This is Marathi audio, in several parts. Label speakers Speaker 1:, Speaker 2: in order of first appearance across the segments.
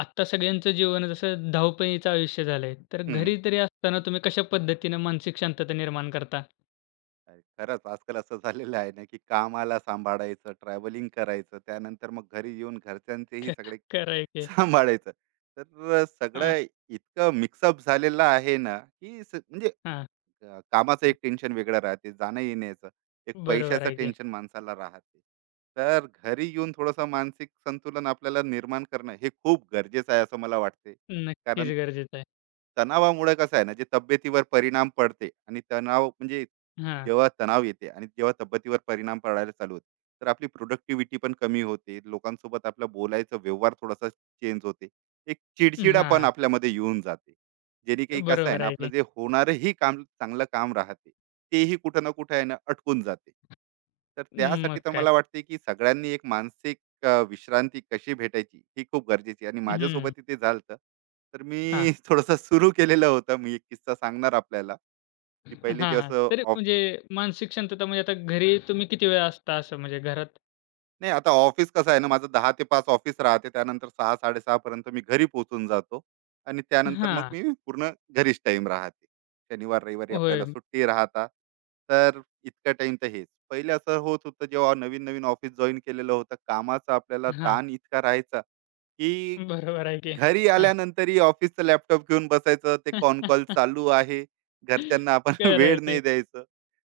Speaker 1: आत्ता सगळ्यांचं जीवन जसं धावपळीचं आयुष्य झालंय, तर
Speaker 2: हं.
Speaker 1: घरी तरी असताना तुम्ही कशा पद्धतीनं मानसिक शांतता निर्माण करता?
Speaker 2: अरे, खरंच आजकाल असं झालेलं आहे ना, की कामाला सांभाळायचं, ट्रॅव्हलिंग करायचं, त्यानंतर मग घरी येऊन घरच्यांचेही
Speaker 1: ख
Speaker 2: सगळे
Speaker 1: खरं आहे की.
Speaker 2: सांभाळायचं. तर
Speaker 1: हां,
Speaker 2: सगळं इतकं मिक्सअप झालेलं आहे ना, की
Speaker 1: हां.
Speaker 2: कामाचं एक टेन्शन वेगळं राहते, जाणं-येण्याचं, एक
Speaker 1: बरोबर
Speaker 2: पैशाचं
Speaker 1: आहे की.
Speaker 2: टेन्शन माणसाला राहते. तर घरी येऊन थोडंसं मानसिक संतुलन आपल्याला निर्माण करणं हे खूप गरजेचं आहे असं मला वाटते.
Speaker 1: नक्कीच
Speaker 2: कारण
Speaker 1: गरजेचं आहे.
Speaker 2: तणावामुळे कसं आहे ना, जे तब्येतीवर परिणाम पडते आणि तणाव म्हणजे
Speaker 1: हां.
Speaker 2: जेव्हा तणाव येते आणि जेव्हा तब्येतीवर परिणाम पडायला चालू होते, तर आपली प्रोडक्टिव्हिटी पण कमी होते. लोकांसोबत आपला बोलायचा व्यवहार थोडासा चेंज होते. एक चिडचिडापण
Speaker 1: हां.
Speaker 2: आपल्यामध्ये येऊन जाते. जेणे काही कसं आहे
Speaker 1: बरोबर
Speaker 2: ना,
Speaker 1: आहे
Speaker 2: आपलं
Speaker 1: की.
Speaker 2: जे होणारंही काम चांगलं काम राहते, तेही कुठं ना कुठं आहे ना, अटकून जाते. तर त्यासाठी
Speaker 1: मग
Speaker 2: तर
Speaker 1: काय.
Speaker 2: मला वाटते, की सगळ्यांनी एक मानसिक विश्रांती कशी भेटायची ही खूप गरजेची आहे आणि
Speaker 1: हं.
Speaker 2: माझ्यासोबतही ते झालं. तर मी
Speaker 1: हां.
Speaker 2: थोडंसं सुरू केलेलं होतं, मी एक किस्सा सांगणार आपल्याला, की
Speaker 1: हां,
Speaker 2: पहिले जे
Speaker 1: हां.
Speaker 2: असं
Speaker 1: तरी
Speaker 2: ऑफ
Speaker 1: म्हणजे मानसिक शांतता म्हणजे आता घरी तुम्ही किती वेळा असता असं म्हणजे घरात?
Speaker 2: नाही, आता ऑफिस कसं आहे ना, माझं दहा ते पाच ऑफिस राहते, त्यानंतर सहा साडेसहा पर्यंत मी घरी पोहोचून जातो आणि त्यानंतर मग
Speaker 1: हां.
Speaker 2: मी पूर्ण घरीच टाइम राहते. शनिवार रविवारी आपल्याला
Speaker 1: होय.
Speaker 2: सुट्टी राहता. तर इतका टाइम तर हेच. पहिले असं होत होतं जेव्हा नवीन नवीन ऑफिस जॉईन केलेलं होतं, कामाचा आपल्याला
Speaker 1: हां.
Speaker 2: ताण इतका राहायचा, की
Speaker 1: बरोबर आहे की.
Speaker 2: घरी
Speaker 1: हां.
Speaker 2: आल्यानंतरही ऑफिसचा लॅपटॉप घेऊन बसायचं, ते कॉल चालू आहे, घरच्यांना आपण
Speaker 1: खरं आहे
Speaker 2: वेळ
Speaker 1: की.
Speaker 2: नाही द्यायचं.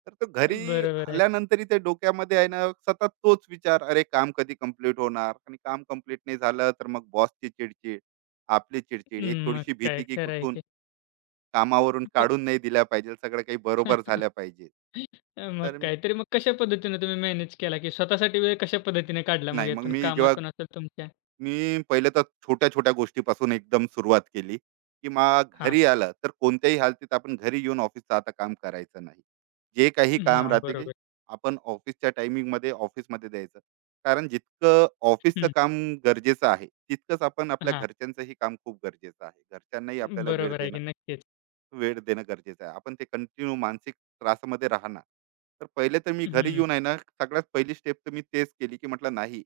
Speaker 2: तर तो घरी
Speaker 1: बरोबर आहे.
Speaker 2: आल्यानंतरही ते डोक्यामध्ये आहे ना, सतत तोच विचार, अरे काम कधी कम्प्लीट होणार, आणि काम कम्प्लीट नाही झालं तर मग बॉसची चिडचिड, आपली चिडचिड, एक
Speaker 1: मग
Speaker 2: थोडीशी भीती,
Speaker 1: काय.
Speaker 2: की
Speaker 1: खरं आहे
Speaker 2: कुठून
Speaker 1: की.
Speaker 2: कामावरून काढून नाही दिल्या पाहिजे, सगळं काही बरोबर झाल्या पाहिजे.
Speaker 1: मग
Speaker 2: तर
Speaker 1: काय. तरी मग कशा पद्धतीनं तुम्ही मॅनेज केला, की स्वतःसाठी वेळ कशा पद्धतीने काढला मग
Speaker 2: नाही मग
Speaker 1: यातून?
Speaker 2: मी जेव्हा
Speaker 1: कामातून असेल तुमच्या?
Speaker 2: मी पहिले तर छोट्या-छोट्या गोष्टीपासून एकदम सुरुवात केली, की
Speaker 1: हां.
Speaker 2: घरी आलं तर कोणत्याही हालतीत आपण घरी येऊन ऑफिसचं आता काम करायचं नाही. जे काही काम
Speaker 1: हां,
Speaker 2: राहते, की
Speaker 1: बरोबर.
Speaker 2: आपण ऑफिसच्या टायमिंगमध्ये ऑफिसमध्ये द्यायचं. कारण जितकं ऑफिसचं
Speaker 1: हं.
Speaker 2: काम गरजेचं आहे, तितकंच आपण आपल्या
Speaker 1: हां.
Speaker 2: घरच्यांचंही काम खूप गरजेचं आहे. घरच्यांनाही आपल्याला
Speaker 1: बरोबर आहे की नक्कीच.
Speaker 2: वेळ देणं गरजेचं आहे. आपण ते कंटिन्यू मानसिक त्रासामध्ये राहणार. तर पहिले तर मी घरी
Speaker 1: हं.
Speaker 2: येऊन आहे ना, सगळ्यात पहिली स्टेप तर मी तेच केली, की म्हटलं नाही,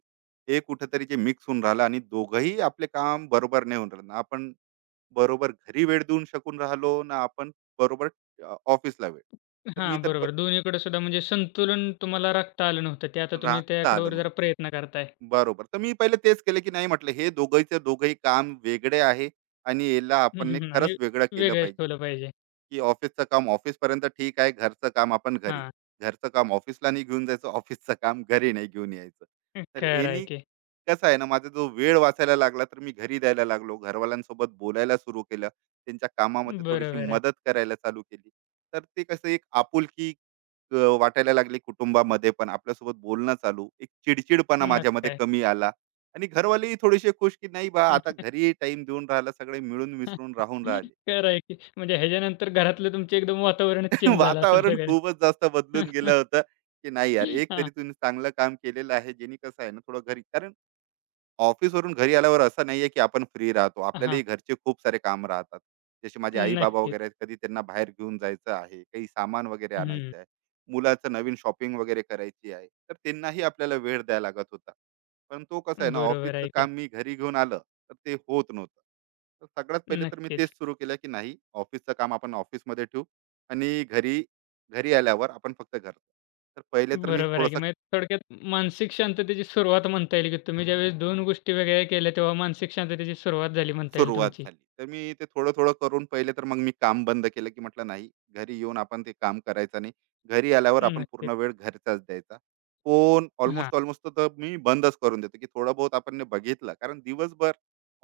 Speaker 2: हे कुठेतरी जे मिक्स होऊन राहिलं आणि दोघंही आपले काम बरोबर नाही होऊन राहिलं. ना आपण बरोबर घरी वेळ देऊन शकून राहिलो, ना आपण बरोबर ऑफिसला वेळ. तर
Speaker 1: हां,
Speaker 2: मी तर प
Speaker 1: बरोबर. दोन्हीकडे सुद्धा म्हणजे संतुलन तुम्हाला राखता आलं नव्हतं. ते आता तुम्ही
Speaker 2: राखता
Speaker 1: त्याकडे
Speaker 2: आलं
Speaker 1: जरा
Speaker 2: नव्हतं.
Speaker 1: प्रयत्न करताय.
Speaker 2: बरोबर. तर मी पहिले तेच केलं, की नाही म्हटलं, हे दोघंही काम वेगळे आहे आणि याला आपण ने
Speaker 1: हं.
Speaker 2: खरंच
Speaker 1: आणि
Speaker 2: वेगळं केलं
Speaker 1: वेगळंच
Speaker 2: पाहिजे.
Speaker 1: ठेवलं पाहिजे.
Speaker 2: की ऑफिसचं काम ऑफिसपर्यंत ठीक आहे, घरचं काम आपण घरी.
Speaker 1: हां.
Speaker 2: घरचं काम ऑफिसला नाही घेऊन जायचं, ऑफिसचं काम घरी नाही घेऊन यायचं. तर
Speaker 1: खरं आहे
Speaker 2: एनी
Speaker 1: की.
Speaker 2: कसं आहे ना, माझा जो वेळ वाचायला लागला, तर मी घरी द्यायला लागलो. घरवाल्यांसोबत बोलायला सुरू केलं. त्यांच्या कामामध्ये थोडीशी
Speaker 1: बरोबर आहे.
Speaker 2: मदत करायला चालू केली. तर ते कसं एक आपुलकी वाटायला लागली कुटुंबामध्ये पण. आपल्यासोबत बोलणं चालू. एक चिडचिडपणा
Speaker 1: मग
Speaker 2: माझ्यामध्ये
Speaker 1: काय.
Speaker 2: कमी आला आणि घरवालेही थोडेसे खुश, की नाही बा, आता घरी टाईम देऊन राहिला, सगळे मिळून मिसळून राहून राहिले.
Speaker 1: खरं आहे की. म्हणजे ह्याच्यानंतर घरातलं तुमचं एकदम वातावरणच चेंज झालं असेल
Speaker 2: वातावरण
Speaker 1: सगळं.
Speaker 2: खूपच जास्त बदलून गेलं होतं, की नाही यार, एक
Speaker 1: हां,
Speaker 2: तरी तुम्ही चांगलं काम केलेलं आहे, जेणे कसं आहे ना, थोडं घरी. कारण ऑफिसवरून घरी आल्यावर असं नाहीये की आपण फ्री राहतो.
Speaker 1: हां.
Speaker 2: आपल्यालाही घरचे खूप सारे काम राहतात. जसे माझे आई-बाबा
Speaker 1: नक्कीच.
Speaker 2: वगैरे आहेत, कधी त्यांना बाहेर घेऊन जायचं आहे, काही सामान वगैरे
Speaker 1: हं.
Speaker 2: आणायचं आहे, मुलाचं नवीन शॉपिंग वगैरे करायची आहे. तर त्यांनाही आपल्याला वेळ द्यावा लागत होता. पण तो कसा आहे ना,
Speaker 1: बरोबर
Speaker 2: ऑफिसचं
Speaker 1: आहे की.
Speaker 2: काम मी घरी घेऊन आलं, तर ते होत नव्हतं. तर सगळ्यात पहिले तर मी तेच
Speaker 1: नक्कीच.
Speaker 2: सुरू केलं, की नाही, ऑफिसचं काम आपण ऑफिसमध्ये ठेवू आणि घरी घरी आल्यावर आपण फक्त घर तर पहिले तर मी
Speaker 1: बरोबर आहे की.
Speaker 2: थोडंसं
Speaker 1: म्हणजे थोडक्यात मानसिक शांततेची सुरुवात म्हणता येईल की तुम्ही ज्यावेळेस 2 गोष्टी वेगळ्या केल्या तेव्हा मानसिक शांततेची सुरुवात झाली म्हणता येईल
Speaker 2: सुरुवात
Speaker 1: तुमची.
Speaker 2: झाली. तर मी ते थोडं-थोडं करून पहिले तर मग मी काम बंद केलं, की म्हटलं नाही, घरी येऊन आपण ते काम करायचं नाही. घरी आल्यावर आपण पूर्ण
Speaker 1: नक्कीच.
Speaker 2: वेळ घरचाच द्यायचा. फोन
Speaker 1: हां.
Speaker 2: ऑलमोस्ट तर मी बंदच करून देतो, की थोडं बहुत आपण ने बघितलं. कारण दिवसभर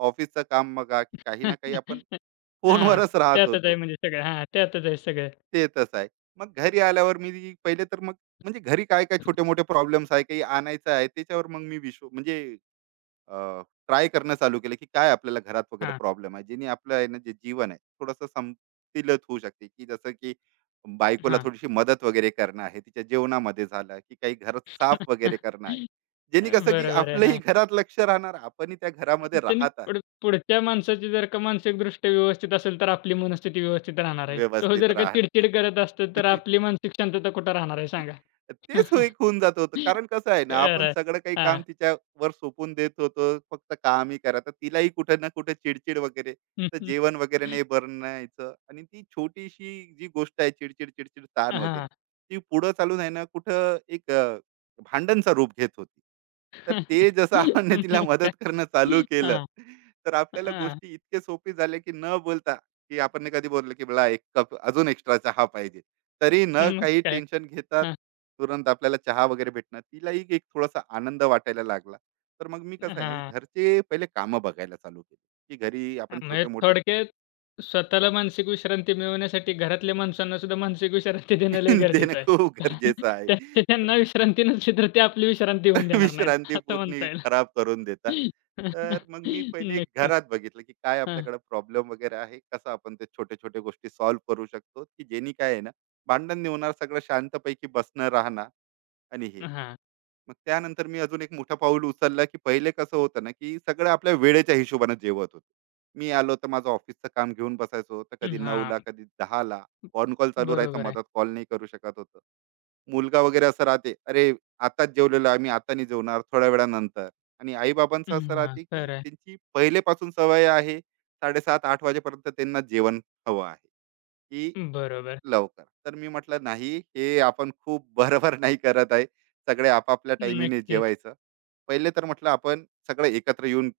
Speaker 2: ऑफिसचं काम बघा, की काही ना काही आपण फोनवरच
Speaker 1: हां.
Speaker 2: राहत
Speaker 1: त्यातच आहे
Speaker 2: होतो.
Speaker 1: म्हणजे सगळं. हां, त्यातच आहे सगळं.
Speaker 2: ते तसं आहे. मग घरी आल्यावर मी पहिले तर मग घरी काय-काय छोटे-मोठे प्रॉब्लेम्स आहे, काही आणायचं आहे, त्याच्यावर मग मी विश्व म्हणजे ट्राय करणं चालू केलं, की काय आपल्याला घरात वगैरे
Speaker 1: हां,
Speaker 2: प्रॉब्लेम आहे, जेणे आपलं आहे ना जे जीवन आहे थोडंसं समतिलत होऊ शकते. की जसं की बायकोला
Speaker 1: हां.
Speaker 2: थोडीशी मदत वगैरे करणं आहे, तिच्या जेवणामध्ये झालं, की काही घरात साफ वगैरे करणं आहे, जेणे कसं की
Speaker 1: बरोबर आहे.
Speaker 2: आपलंही
Speaker 1: हां.
Speaker 2: घरात लक्ष राहणार, आपणही त्या घरामध्ये
Speaker 1: त्यांनी
Speaker 2: राहत आहे.
Speaker 1: पुढ पुढच्या माणसाची जर का मानसिकदृष्ट्या व्यवस्थित असेल तर आपली मनस्थिती व्यवस्थित राहणार आहे. तो
Speaker 2: व्यवस्थित
Speaker 1: जर का
Speaker 2: राहणं
Speaker 1: चिडचिड करत असतो तर आपली मानसिक शांतता कुठं राहणार आहे सांगा?
Speaker 2: तेच हो एक होऊन जात होतं. कारण कसं आहे ना,
Speaker 1: खरं
Speaker 2: आपण
Speaker 1: आहे.
Speaker 2: सगळं काही काम
Speaker 1: हां.
Speaker 2: तिच्यावर सोपवून देत होतो. फक्त कामही करा. तर तिलाही कुठे ना कुठे चिडचिड वगैरे,
Speaker 1: हं,
Speaker 2: तर
Speaker 1: हं.
Speaker 2: जेवण वगैरे नाही बनायचं आणि ती छोटीशी जी गोष्ट आहे, चिडचिड, चिडचिड, ताण वगैरे,
Speaker 1: हां.
Speaker 2: ती पुढं चालून आहे ना कुठं एक भांडणचा रूप घेत होती. तर ते जसं आपण ना तिला
Speaker 1: मग काय?
Speaker 2: मदत करणं चालू केलं,
Speaker 1: हां,
Speaker 2: तर आपल्याला
Speaker 1: हां.
Speaker 2: गोष्टी इतक्या सोपी झाल्या, की न बोलता, की आपण ने कधी बोललं, की "मला 1 कप अजून एक्स्ट्रा चहा पाहिजे." तरी न
Speaker 1: मग
Speaker 2: काही
Speaker 1: काय?
Speaker 2: टेन्शन घेतात,
Speaker 1: हां,
Speaker 2: तुरंत आपल्याला चहा वगैरे भेटणं, तिलाही एक थोडासा आनंद वाटायला लागला. तर मग मी कसं आहे ना,
Speaker 1: हां.
Speaker 2: घरचे पहिले कामं बघायला चालू केली, की घरी आपण
Speaker 1: म्हणजे
Speaker 2: छोटे-मोठे
Speaker 1: थोडक्यात स्वतःला मानसिक विश्रांती मिळवण्यासाठी घरातल्या माणसांना सुद्धा मानसिक विश्रांती देणं लय
Speaker 2: देणं
Speaker 1: गरजेचं आहे.
Speaker 2: खूप
Speaker 1: कारण
Speaker 2: गरजेचं आहे.
Speaker 1: त्या ते
Speaker 2: तर
Speaker 1: त्यांना विश्रांती नसली तर ते आपली विश्रांती होऊन देणार नाहीत,
Speaker 2: विश्रांती
Speaker 1: असं
Speaker 2: पूर्ण
Speaker 1: म्हणता येईल.
Speaker 2: खराब करून देता. तर मग मी पहिले
Speaker 1: नक्कीच.
Speaker 2: घरात बघितलं, की काय
Speaker 1: हां,
Speaker 2: आपल्याकडे प्रॉब्लेम वगैरे आहे, कसं आपण ते छोटे-छोटे गोष्टी सॉल्व्ह करू शकतो, की जेणे काय आहे ना, भांडण नाही होणार, सगळं शांतपैकी बसणं, राहणं आणि हे.
Speaker 1: हां,
Speaker 2: मग त्यानंतर मी अजून एक मोठं पाऊल उचललं, की पहिले कसं होतं ना, की सगळं आपल्या वेळेच्या हिशोबाने जेवत होतो. मी आलो तर माझं ऑफिसचं काम घेऊन बसायचो, तर कधी
Speaker 1: हां.
Speaker 2: 9:00ला, कधी दहाला ऑन कॉल चालू राहायचा,
Speaker 1: बरोबर आहे.
Speaker 2: मधात कॉल नाही करू शकत होतो. मुलगा वगैरे असं राहते, "अरे, आताच जेवलेलो आहे, मी आता नाही जेवणार, थोड्या वेळानंतर." आणि आई-बाबांचं असं
Speaker 1: हां,
Speaker 2: राहते, की
Speaker 1: खरं आहे.
Speaker 2: त्यांची पहिलेपासून सवय आहे, 7:30-8:00 वाजेपर्यंत त्यांना जेवण हवं आहे,
Speaker 1: बरोबर.
Speaker 2: लवकर. तर मी म्हटलं, "नाही, हे आपण खूप बरोबर नाही करत आहे. सगळे आपापल्या टाइमीने
Speaker 1: नक्कीच.
Speaker 2: जेवायचं. पहिले तर म्हटलं आपण सगळं एकत्र येऊन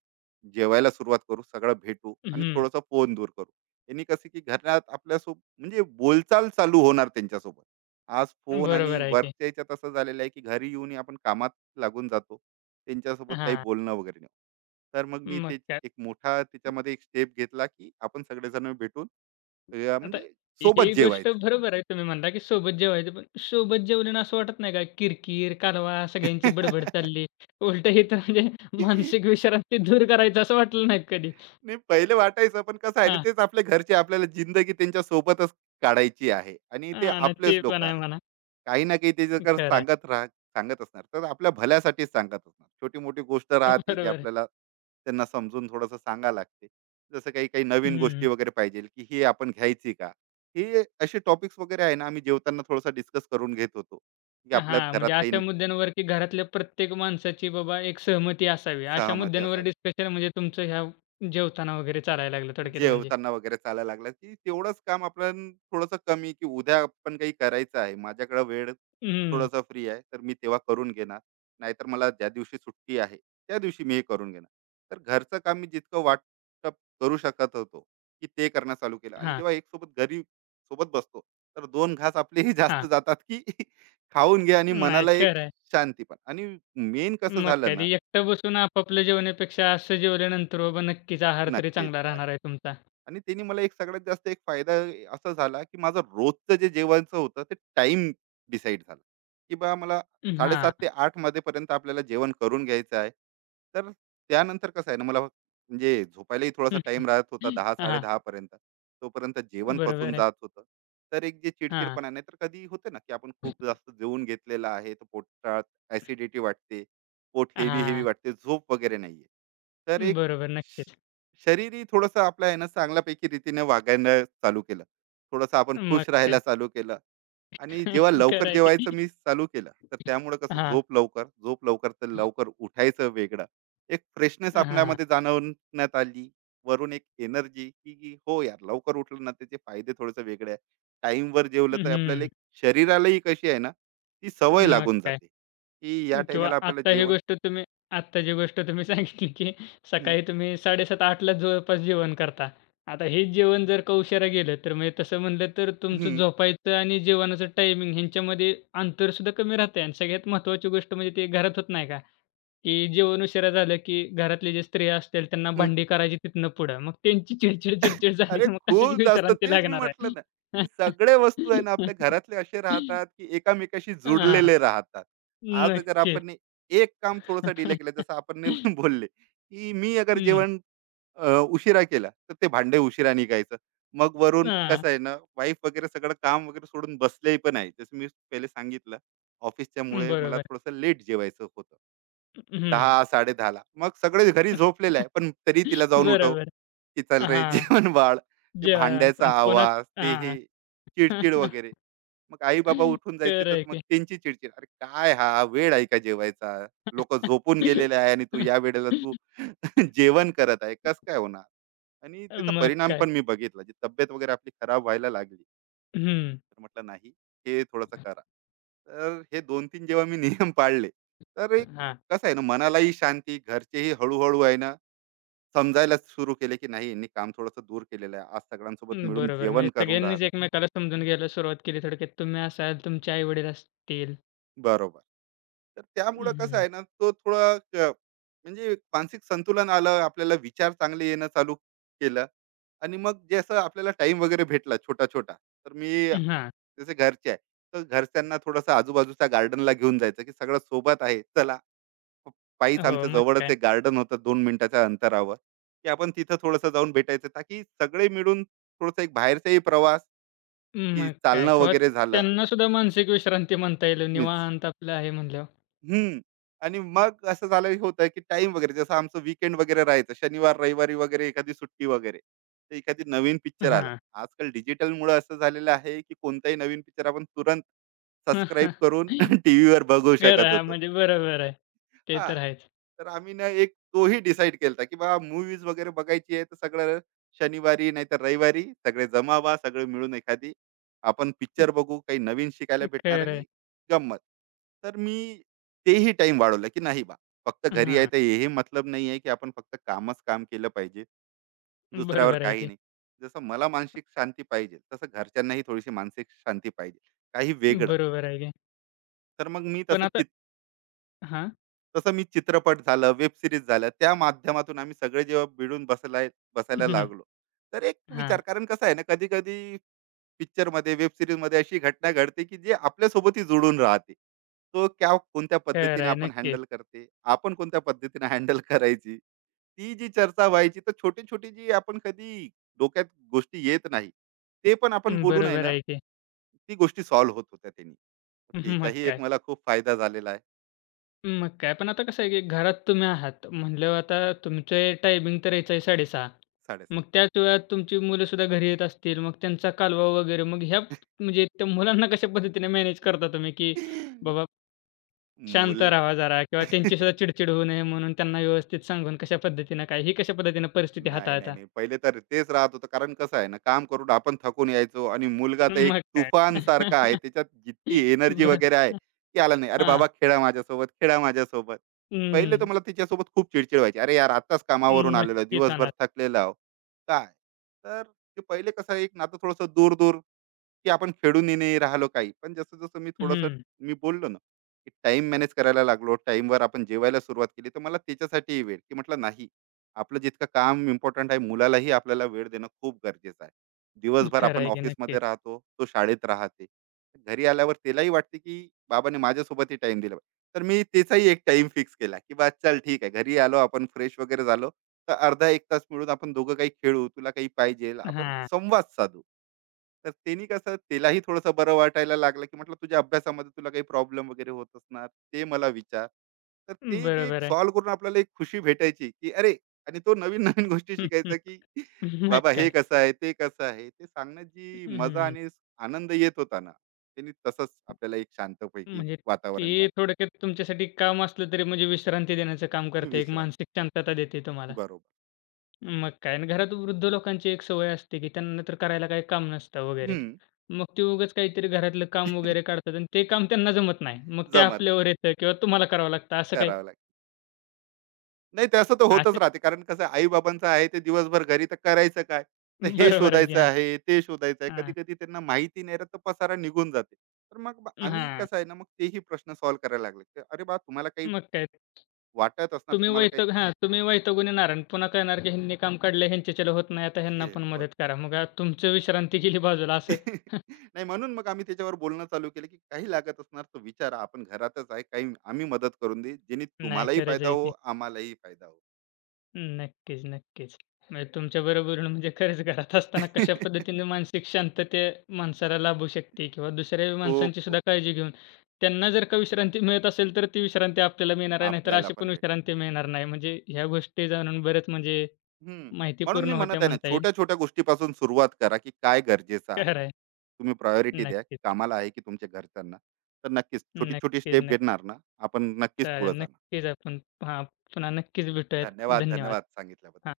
Speaker 2: जेवायला सुरुवात करू, सगळं भेटू आणि
Speaker 1: हं.
Speaker 2: थोडंसं फोन दूर करू." यांनी कसं की घरात आपल्यासोबत बोलचाल चालू होणार त्यांच्यासोबत. आज फोन आणि
Speaker 1: बरोबर आहे की.
Speaker 2: वर्कच्या ह्याच्यात असं झालेलं आहे, की घरी येऊनही आपण कामात लागून जातो. त्यांच्यासोबत काही
Speaker 1: हां,
Speaker 2: बोलणं वगैरे नाही. तर मग मी
Speaker 1: मग
Speaker 2: ते
Speaker 1: काय.
Speaker 2: एक मोठा त्याच्यामध्ये एक स्टेप घेतला, की आपण सगळेजण भेटून अ,
Speaker 1: आता
Speaker 2: म्हणजे सोबत
Speaker 1: ही गोष्ट
Speaker 2: जेवायचं.
Speaker 1: बरोबर आहे तुम्ही म्हणला, की सोबत जेवायचं. पण सोबत जेवल्यानं असं वाटत नाही का किरकिर, कारवा, सगळ्यांची बडबड चालली. उलटं हे तर म्हणजे मानसिक विश्रांती दूर करायचं असं वाटलं नाही कधी.
Speaker 2: नाही, पहिले वाटायचं, पण कसं आहे ना,
Speaker 1: हां,
Speaker 2: तेच आपले घरचे आपल्याला जिंदगी त्यांच्या सोबतच काढायची आहे आणि ते
Speaker 1: हां, नाही
Speaker 2: आपलेच
Speaker 1: ते
Speaker 2: लोक
Speaker 1: पण आहे
Speaker 2: आहे.
Speaker 1: म्हणा.
Speaker 2: काही ना काही ते जर
Speaker 1: खरं आहे.
Speaker 2: सांगत असणार, तर आपल्या भल्यासाठीच सांगत असणार, छोटी मोठी गोष्ट राहते जे
Speaker 1: बरोबर आहे.
Speaker 2: आपल्याला त्यांना समजून थोडंसं सांगा लागते. जसं काही काही नवीन गोष्टी
Speaker 1: हं.
Speaker 2: वगैरे पाहिजे, की ही आपण घ्यायची का, हे असे टॉपिक्स वगैरे आहे ना, आम्ही जेवताना थोडासा डिस्कस करून घेत होतो, की आपल्या
Speaker 1: हां,
Speaker 2: घरात
Speaker 1: म्हणजे
Speaker 2: काही
Speaker 1: अशा मुद्द्यांवर, की घरातल्या प्रत्येक माणसाची बाबा एक सहमती असावी. अशा
Speaker 2: सहमती
Speaker 1: मुद्द्यांवर
Speaker 2: असावी.
Speaker 1: डिस्कशन म्हणजे तुमचं ह्या जेवताना वगैरे चालायला लागलं थोडक्यात म्हणजे.
Speaker 2: जेवताना वगैरे चालायला लागला, की तेवढंच काम आपण थोडंसं कमी, की उद्या आपण काही करायचं आहे, माझ्याकडे वेळ
Speaker 1: हं.
Speaker 2: थोडासा फ्री आहे तर मी तेव्हा करून घेणार, नाहीतर मला ज्या दिवशी सुट्टी आहे त्या दिवशी मी हे करून घेणार. तर घरचं काम मी जितकं वाटप करू शकत होतो, की ते करणं चालू केलं, आणि
Speaker 1: हां,
Speaker 2: जेव्हा एक सोबत घरी सोबत बसतो, तर दोन घास आपलेही जास्त
Speaker 1: हां.
Speaker 2: जातात, की खाऊन घे आणि
Speaker 1: नाही
Speaker 2: मनाला एक
Speaker 1: खरं आहे.
Speaker 2: शांती पण. आणि मेन कसं
Speaker 1: मग
Speaker 2: झालं
Speaker 1: काय ते
Speaker 2: ना,
Speaker 1: एकटं बसून आपापलं जेवण्यापेक्षा असं जेवल्यानंतर बाबा नक्कीच आहार तरी
Speaker 2: नक्कीच
Speaker 1: चांगला राहणार
Speaker 2: आहे.
Speaker 1: आहे तुमचा.
Speaker 2: आणि त्यांनी मला एक सगळ्यात जास्त एक फायदा असा झाला, की माझं रोजचं जे जेवणाचं होतं ते टाइम डिसाईड झाला, की बा मला
Speaker 1: अं,
Speaker 2: 7:30
Speaker 1: हां.
Speaker 2: ते 8 मध्येपर्यंत आपल्याला जेवण करून घ्यायचं आहे. तर त्यानंतर कसं आहे ना, मला म्हणजे झोपायलाही थोडासा
Speaker 1: हं,
Speaker 2: टाईम राहत होता
Speaker 1: हां,
Speaker 2: 10-10:30 पर्यंत. तोपर्यंत जेवण पचून
Speaker 1: बरोबर आहे.
Speaker 2: जात होतं. तर एक जे
Speaker 1: हां,
Speaker 2: चिडचिडपणा नाही, तर कधी होते ना, की आपण खूप जास्त जेवून घेतलेलं आहे, तर पोटात ॲसिडिटी वाटते, पोट हेवी-हेवी
Speaker 1: हां.
Speaker 2: वाटते, झोप वगैरे नाहीये. तर एक
Speaker 1: बरोबर नक्कीच.
Speaker 2: शरीरही थोडंसं आपलं आहे ना चांगल्यापैकी रीतीने वागायला चालू केलं. थोडंसं आपण
Speaker 1: मग
Speaker 2: खुश राहायला
Speaker 1: काय?
Speaker 2: चालू केलं. आणि जेव्हा लवकर
Speaker 1: खरं
Speaker 2: जेवायचं मी चालू केलं, तर त्यामुळं कसं,
Speaker 1: हां,
Speaker 2: झोप लवकर, झोप लवकर तर लवकर उठायचं वेगळं. एक फ्रेशनेस
Speaker 1: हां.
Speaker 2: आपल्यामध्ये जाणवण्यात आली. वरून एक एनर्जी, की की हो यार, लवकर उठलं ना, त्याचे फायदे थोडेसे वेगळे आहे. टाईमवर जेवलं तर आपल्याला
Speaker 1: हं.
Speaker 2: एक शरीरालाही कशी आहे ना, ती सवय
Speaker 1: मग
Speaker 2: लागून
Speaker 1: काय?
Speaker 2: जाते, की या
Speaker 1: किंवा
Speaker 2: टाईमाला आपल्याला
Speaker 1: आत्ता ही
Speaker 2: जेवण.
Speaker 1: गोष्ट तुम्ही आत्ता जी गोष्ट तुम्ही सांगितली, की
Speaker 2: हं,
Speaker 1: सकाळी तुम्ही 7:30-8:00लाच जवळपास जेवण करता. आता हेच जेवण जर का उशिरा गेलं, तर म्हणजे तसं म्हणलं तर तुमचं
Speaker 2: हं.
Speaker 1: झोपायचं आणि जेवणाचं टायमिंग ह्यांच्यामध्ये अंतरसुद्धा कमी राहतंय आणि सगळ्यात महत्त्वाची गोष्ट म्हणजे ते घरात होत नाही का, की जेवण उशिरा झालं, की घरातले जे स्त्रिया असतील त्यांना भांडी करायची तिथनं पुढं. मग त्यांची चिडचिड, चिडचिड झाली,
Speaker 2: अरे
Speaker 1: की मग कशाची
Speaker 2: खूप जास्त.
Speaker 1: विश्रांती
Speaker 2: तेच मी
Speaker 1: लागणार
Speaker 2: म्हटलं ना,
Speaker 1: आहे?
Speaker 2: की सगळ्या वस्तू आहे ना आपल्या घरातले असे राहतात, की एकामेकाशी
Speaker 1: हां,
Speaker 2: जुडलेले राहतात. आज अगर
Speaker 1: नक्कीच.
Speaker 2: आपण ने एक काम थोडंसं डिले केलं, जसं आपण ने बोलले, की मी अगर
Speaker 1: हं.
Speaker 2: जेवण अ, उशिरा केला, तर ते भांडे उशिरा निघायचं. मग वरून
Speaker 1: हां.
Speaker 2: कसं आहे ना, वाईफ वगैरे सगळं काम वगैरे सोडून बसले पण आहे. जसं मी पहिले सांगितलं, ऑफिसच्यामुळे मला
Speaker 1: बरोबर.
Speaker 2: थोडंसं लेट जेवायचं होतं.
Speaker 1: हं.
Speaker 2: 1000 साडे ला. मग सगळे घरी झोपलेले आहे, पण तरी तिला जाऊन उठव,
Speaker 1: बरोबर.
Speaker 2: की "चल रे,
Speaker 1: हां.
Speaker 2: जेवण वाढ." ते
Speaker 1: जेवण
Speaker 2: भांड्याचा
Speaker 1: पण पुन्हा
Speaker 2: आवाज, ते हे
Speaker 1: हां.
Speaker 2: चिडचिड वगैरे. मग आई-बाबा उठून जायचे,
Speaker 1: खरं
Speaker 2: तर
Speaker 1: आहे
Speaker 2: मग
Speaker 1: की.
Speaker 2: त्यांची चिडचिड, "अरे काय हा वेळ आहे का जेवायचा? लोकं झोपून गेलेले आहे आणि तू या वेळेला तू जेवण करत आहे. कस काय होणार? आणि त्याचा
Speaker 1: मग
Speaker 2: परिणाम
Speaker 1: काय.
Speaker 2: पण मी बघितला, जी तब्येत वगैरे आपली खराब व्हायला लागली.
Speaker 1: हं.
Speaker 2: तर म्हटलं नाही, हे थोडंसं करा. तर हे दोन तीन जेव्हा मी नियम पाळले, तर एक
Speaker 1: हां.
Speaker 2: कसं आहे ना, मनालाही शांती, घरचेही हळूहळू आहे ना समजायला सुरू केले, की नाही यांनी काम थोडंसं दूर केलेलं आहे, आज सगळ्यांसोबत मिळून
Speaker 1: बरोबर. म्हणजे
Speaker 2: जेवण करून
Speaker 1: सगळ्यांनीच
Speaker 2: राहिलं.
Speaker 1: एकमेकाला समजून घ्यायला सुरुवात केली थोडक्यात. तुम्ही असाल, तुमचे आई-वडील असतील.
Speaker 2: बरोबर. तर त्यामुळं कसं
Speaker 1: हं.
Speaker 2: आहे ना, तो थोडा अ, म्हणजे मानसिक संतुलन आलं, आपल्याला विचार चांगले येणं चालू केलं. आणि मग जसं आपल्याला टाइम वगैरे भेटला छोटा-छोटा, तर मी,
Speaker 1: हां.
Speaker 2: जसे घरचे आहे, तर घरच्यांना थोडंसं आजूबाजूच्या गार्डनला घेऊन जायचं, की सगळं सोबत आहे, चला. पायीच
Speaker 1: हो,
Speaker 2: आमच्या
Speaker 1: मग
Speaker 2: जवळच
Speaker 1: काय.
Speaker 2: एक गार्डन होतं 2 मिनिटाच्या अंतरावर, की आपण तिथं थोडंसं जाऊन भेटायचं, ताकी सगळे मिळून थोडंसं एक बाहेरचाही प्रवास, की
Speaker 1: मग काय.
Speaker 2: चालणं
Speaker 1: किंवा
Speaker 2: वगैरे झालं.
Speaker 1: त्यांना सुद्धा मानसिक विश्रांती म्हणता येईल.
Speaker 2: मीच
Speaker 1: निवांत आपलं आहे म्हणल्यावर.
Speaker 2: हं. आणि मग असं झालं होतं, की टाईम वगैरे जसं आमचं वीकेंड वगैरे राहायचं. शनिवार, रविवारी वगैरे एखादी सुट्टी वगैरे. तर एखादी नवीन पिक्चर आला.
Speaker 1: हां.
Speaker 2: आजकाल डिजिटलमुळं असं झालेलं आहे, की कोणताही नवीन पिक्चर आपण तुरंत सबस्क्राईब
Speaker 1: खरं
Speaker 2: करून टीव्हीवर बघू शकत
Speaker 1: आहे. हां,
Speaker 2: होतो.
Speaker 1: म्हणजे बरोबर आहे. ते
Speaker 2: हां.
Speaker 1: तर आहेच.
Speaker 2: तर आम्ही ना एक तोही डिसाईड केलता, की बाबा मूव्हीज वगैरे बघायची आहे, तर सगळं शनिवारी नाहीतर रविवारी सगळे जमावा, व्हा, सगळे मिळून एखादी आपण पिक्चर बघू, काही नवीन शिकायला भेटणार
Speaker 1: खरं आहे.
Speaker 2: आणि गंमत. तर मी तेही टाइम वाढवलं, की नाही बा, फक्त घरी आहे
Speaker 1: हां,
Speaker 2: तर हे मतलब नाही आहे, की आपण फक्त कामच काम केलं पाहिजे, दुसऱ्यावर
Speaker 1: बरोबर आहे
Speaker 2: काही
Speaker 1: की.
Speaker 2: नाही. जसं मला मानसिक शांती पाहिजे, तसं घरच्यांनाही थोडीशी मानसिक शांती पाहिजे, काही वेगळं.
Speaker 1: बरोबर आहे की.
Speaker 2: तर मग मी
Speaker 1: पण
Speaker 2: तसं,
Speaker 1: आता हां.
Speaker 2: तसं मी चित्रपट झालं, वेब सीरीज झालं, त्या माध्यमातून आम्ही सगळे जेव्हा मिळून बसायला
Speaker 1: हं, हं.
Speaker 2: लागलो, तर एक
Speaker 1: हां,
Speaker 2: विचार, कारण कसं आहे ना, कधी-कधी पिक्चरमध्ये, वेब सीरीजमध्ये अशी घटना घडते, की जे आपल्यासोबतही जुळून राहते. तो क्या कोणत्या
Speaker 1: खरं
Speaker 2: पद्धतीने
Speaker 1: आहे
Speaker 2: आपण
Speaker 1: नक्कीच.
Speaker 2: हँडल करते, आपण कोणत्या पद्धतीने हँडल करायची. ती जी चर्चा व्हायची, तर छोटी-छोटी जी आपण कधी डोक्यात गोष्टी येत नाही, ते पण आपण बोलून आहे
Speaker 1: बरोबर
Speaker 2: ना,
Speaker 1: आहे की.
Speaker 2: ती गोष्टी सॉल्व्ह होत होत्या त्यांनी.
Speaker 1: मग
Speaker 2: त्याचाही एक
Speaker 1: काय?
Speaker 2: मला खूप फायदा झालेला आहे.
Speaker 1: मग काय? पण आता कसं आहे की घरात तुम्ही आहात म्हणल्यावर आता तुमचे टायमिंग तर यायचं आहे 6:30.
Speaker 2: 7:30.
Speaker 1: मग त्याच वेळात तुमची मुलंसुद्धा घरी येत असतील. मग त्यांचा कालवा वगैरे मग ह्या म्हणजे त्या मुलांना कशा पद्धतीने मॅनेज करता तुम्ही की बाबा शांत
Speaker 2: मूल.
Speaker 1: राहावा जरा किंवा त्यांची सुद्धा चिडचिड होऊ नये म्हणून त्यांना व्यवस्थित सांगून कशा पद्धतीनं काय, ही कशा पद्धतीनं परिस्थिती
Speaker 2: नाही, नाही,
Speaker 1: हाताळता?
Speaker 2: नाही. पहिले तर तेच राहत होतं. कारण कसं आहे ना, काम करून आपण थकून यायचो आणि मुलगा तर एक
Speaker 1: मग
Speaker 2: तुफान,
Speaker 1: काय.
Speaker 2: तुफानसारखा आहे. त्याच्यात जितकी एनर्जी
Speaker 1: बरं.
Speaker 2: वगैरे आहे, ती आला नाही. "अरे
Speaker 1: हां.
Speaker 2: बाबा, खेळा माझ्यासोबत, खेळा माझ्यासोबत." पहिले तर
Speaker 1: हं.
Speaker 2: मला तिच्यासोबत खूप चिडचिड व्हायची. "अरे यार, आत्ताच कामावरून आलेलो आहे,
Speaker 1: नक्कीच
Speaker 2: दिवसभर
Speaker 1: होणार.
Speaker 2: थकलेलो आहो." काय? तर ते पहिले कसं एक नातं थोडंसं दूर-दूर, की आपण खेळूनही नाही राहिलो काही. पण जसं जसं मी थोडंसं,
Speaker 1: हं.
Speaker 2: मी बोललो ना, की टाइम मॅनेज करायला लागलो, टाइमवर आपण जेवायला सुरुवात केली, तर मला त्याच्यासाठी वेळ, की म्हटलं नाही, आपलं जितकं काम इम्पॉर्टंट आहे, मुलालाही आपल्याला वेळ देणं खूप गरजेचं आहे. दिवसभर
Speaker 1: खरं
Speaker 2: आपण
Speaker 1: आहे की
Speaker 2: ऑफिसमध्ये
Speaker 1: नक्कीच.
Speaker 2: राहतो, तो शाळेत राहते. घरी आल्यावर त्यालाही वाटते, की बाबाने माझ्यासोबतही टाइम दिला पाहिजे. तर मी त्याचाही एक टाइम फिक्स केला, की बा चल ठीक आहे, घरी आलो आपण, फ्रेश वगैरे झालो, तर अर्धा एक तास मिळून आपण दोघं काही खेळू, तुला काही पाहिजे आपण
Speaker 1: हां.
Speaker 2: संवाद साधू. तर त्यांनी कसं त्यालाही थोडंसं बरं वाटायला लागलं, की म्हटलं तुझ्या अभ्यासामध्ये तुला काही प्रॉब्लेम वगैरे होत असणार, ते मला विचार. तर ते जे एक
Speaker 1: बरोबर आहे.
Speaker 2: सॉल्व्ह करून आपल्याला एक खुशी भेटायची, की अरे. आणि तो नवीन-नवीन गोष्टी
Speaker 1: हं, हं.
Speaker 2: शिकायचा, की
Speaker 1: मग
Speaker 2: बाबा हे
Speaker 1: काय.
Speaker 2: कसं आहे, ते कसं आहे, ते सांगण्यात जी मजा
Speaker 1: हं.
Speaker 2: आणि आनंद येत होता ना, त्यांनी तसंच आपल्याला एक शांतपैकी
Speaker 1: म्हणजे
Speaker 2: वातावरण
Speaker 1: ते
Speaker 2: वाट.
Speaker 1: थोडक्यात तुमच्यासाठी काम असलं तरी म्हणजे विश्रांती देण्याचं काम करते, एक
Speaker 2: विश्रांती.
Speaker 1: मानसिक शांतता देते तुम्हाला.
Speaker 2: बरोबर.
Speaker 1: मग काय आणि घरात वृद्ध लोकांची एक सवय असते, की त्यांना तर करायला काही काम नसतं वगैरे.
Speaker 2: हं.
Speaker 1: मग ते उगाच काहीतरी घरातलं काम वगैरे काढतात आणि ते काम त्यांना जमत नाही. मग ते
Speaker 2: जमत नाही.
Speaker 1: आपल्यावर येतं किंवा तुम्हाला करावं लागतं असं काय?
Speaker 2: करावं लागेल. नाही तसं तर होतच
Speaker 1: असं
Speaker 2: राहते. कारण कसं आई बाबांचं आहे, ते दिवसभर घरी तर करायचं काय? तर हे
Speaker 1: बरोबर आहे की
Speaker 2: शोधायचं
Speaker 1: हां,
Speaker 2: आहे, ते शोधायचं आहे.
Speaker 1: हां.
Speaker 2: कधी-कधी त्यांना माहिती नाही राहत, तर पसारा निघून जाते. तर मग आम्ही
Speaker 1: हां.
Speaker 2: कसं आहे ना, मग तेही प्रश्न सॉल्व्ह करायला लागले. की "अरे बा, तुम्हाला काही
Speaker 1: मग काय
Speaker 2: वाटत असणार,
Speaker 1: तुम्ही
Speaker 2: तुम्हाला काही
Speaker 1: वैताग हां, तुम्ही वैतागून येणार आणि पुन्हा कळणार, की ह्यांनी काम काढलं ह्यांच्याच्याला होत नाही आता ह्यांना
Speaker 2: हे
Speaker 1: पण
Speaker 2: होत."
Speaker 1: मदत करा. मग तुमचं विश्रांती गेली बाजूला
Speaker 2: नाही,
Speaker 1: असं.
Speaker 2: नाही, म्हणून मग आम्ही त्याच्यावर बोलणं चालू केलं, की काही लागत असणार तर विचारा. आपण घरातच आहे. काही आम्ही मदत करून देऊ. जेणे
Speaker 1: नाही
Speaker 2: तुम्हालाही
Speaker 1: खरंच
Speaker 2: फायदा
Speaker 1: आहे
Speaker 2: हो,
Speaker 1: की.
Speaker 2: आम्हालाही फायदा हो.
Speaker 1: नक्कीच, नक्कीच. म्हणजे तुमच्या बरोबरीनं म्हणजे खरंच घरात असताना कशा पद्धतीने मानसिक शांतता माणसाला लाभू शकते किंवा दुसऱ्या
Speaker 2: खूप,
Speaker 1: माणसांची सुद्धा
Speaker 2: खूप.
Speaker 1: काळजी घेऊन त्यांना जर का विश्रांती मिळत असेल, तर ती विश्रांती आपल्याला मिळणार आहे. नाहीतर
Speaker 2: आपल्याला
Speaker 1: अशी पण
Speaker 2: पण भेटेल.
Speaker 1: विश्रांती मिळणार नाही. म्हणजे ह्या गोष्टी जाणून बरंच म्हणजे
Speaker 2: हं. म्हणून
Speaker 1: माहितीपूर्ण
Speaker 2: मी म्हणत
Speaker 1: होत्या
Speaker 2: आहे ना,
Speaker 1: म्हणता येईल.
Speaker 2: छोट्या-छोट्या गोष्टीपासून सुरुवात करा, की काय गरजेचं आहे.
Speaker 1: खरं आहे.
Speaker 2: तुम्ही प्रायोरिटी द्या, की
Speaker 1: नक्कीच,
Speaker 2: कामाला आहे की तुमच्या घरच्यांना. तर नक्कीच छोटी-छोटी
Speaker 1: नक्कीच,
Speaker 2: स्टेप
Speaker 1: नक्कीच.
Speaker 2: घेणार ना, आपण नक्कीच पुढे
Speaker 1: चालेल.
Speaker 2: जाणार.
Speaker 1: नक्कीच आपण हां, पुन्हा नक्कीच भेटूयात.
Speaker 2: धन्यवाद, धन्यवाद
Speaker 1: धन्यवाद.
Speaker 2: सांगितल्याबद्दल.
Speaker 1: हां.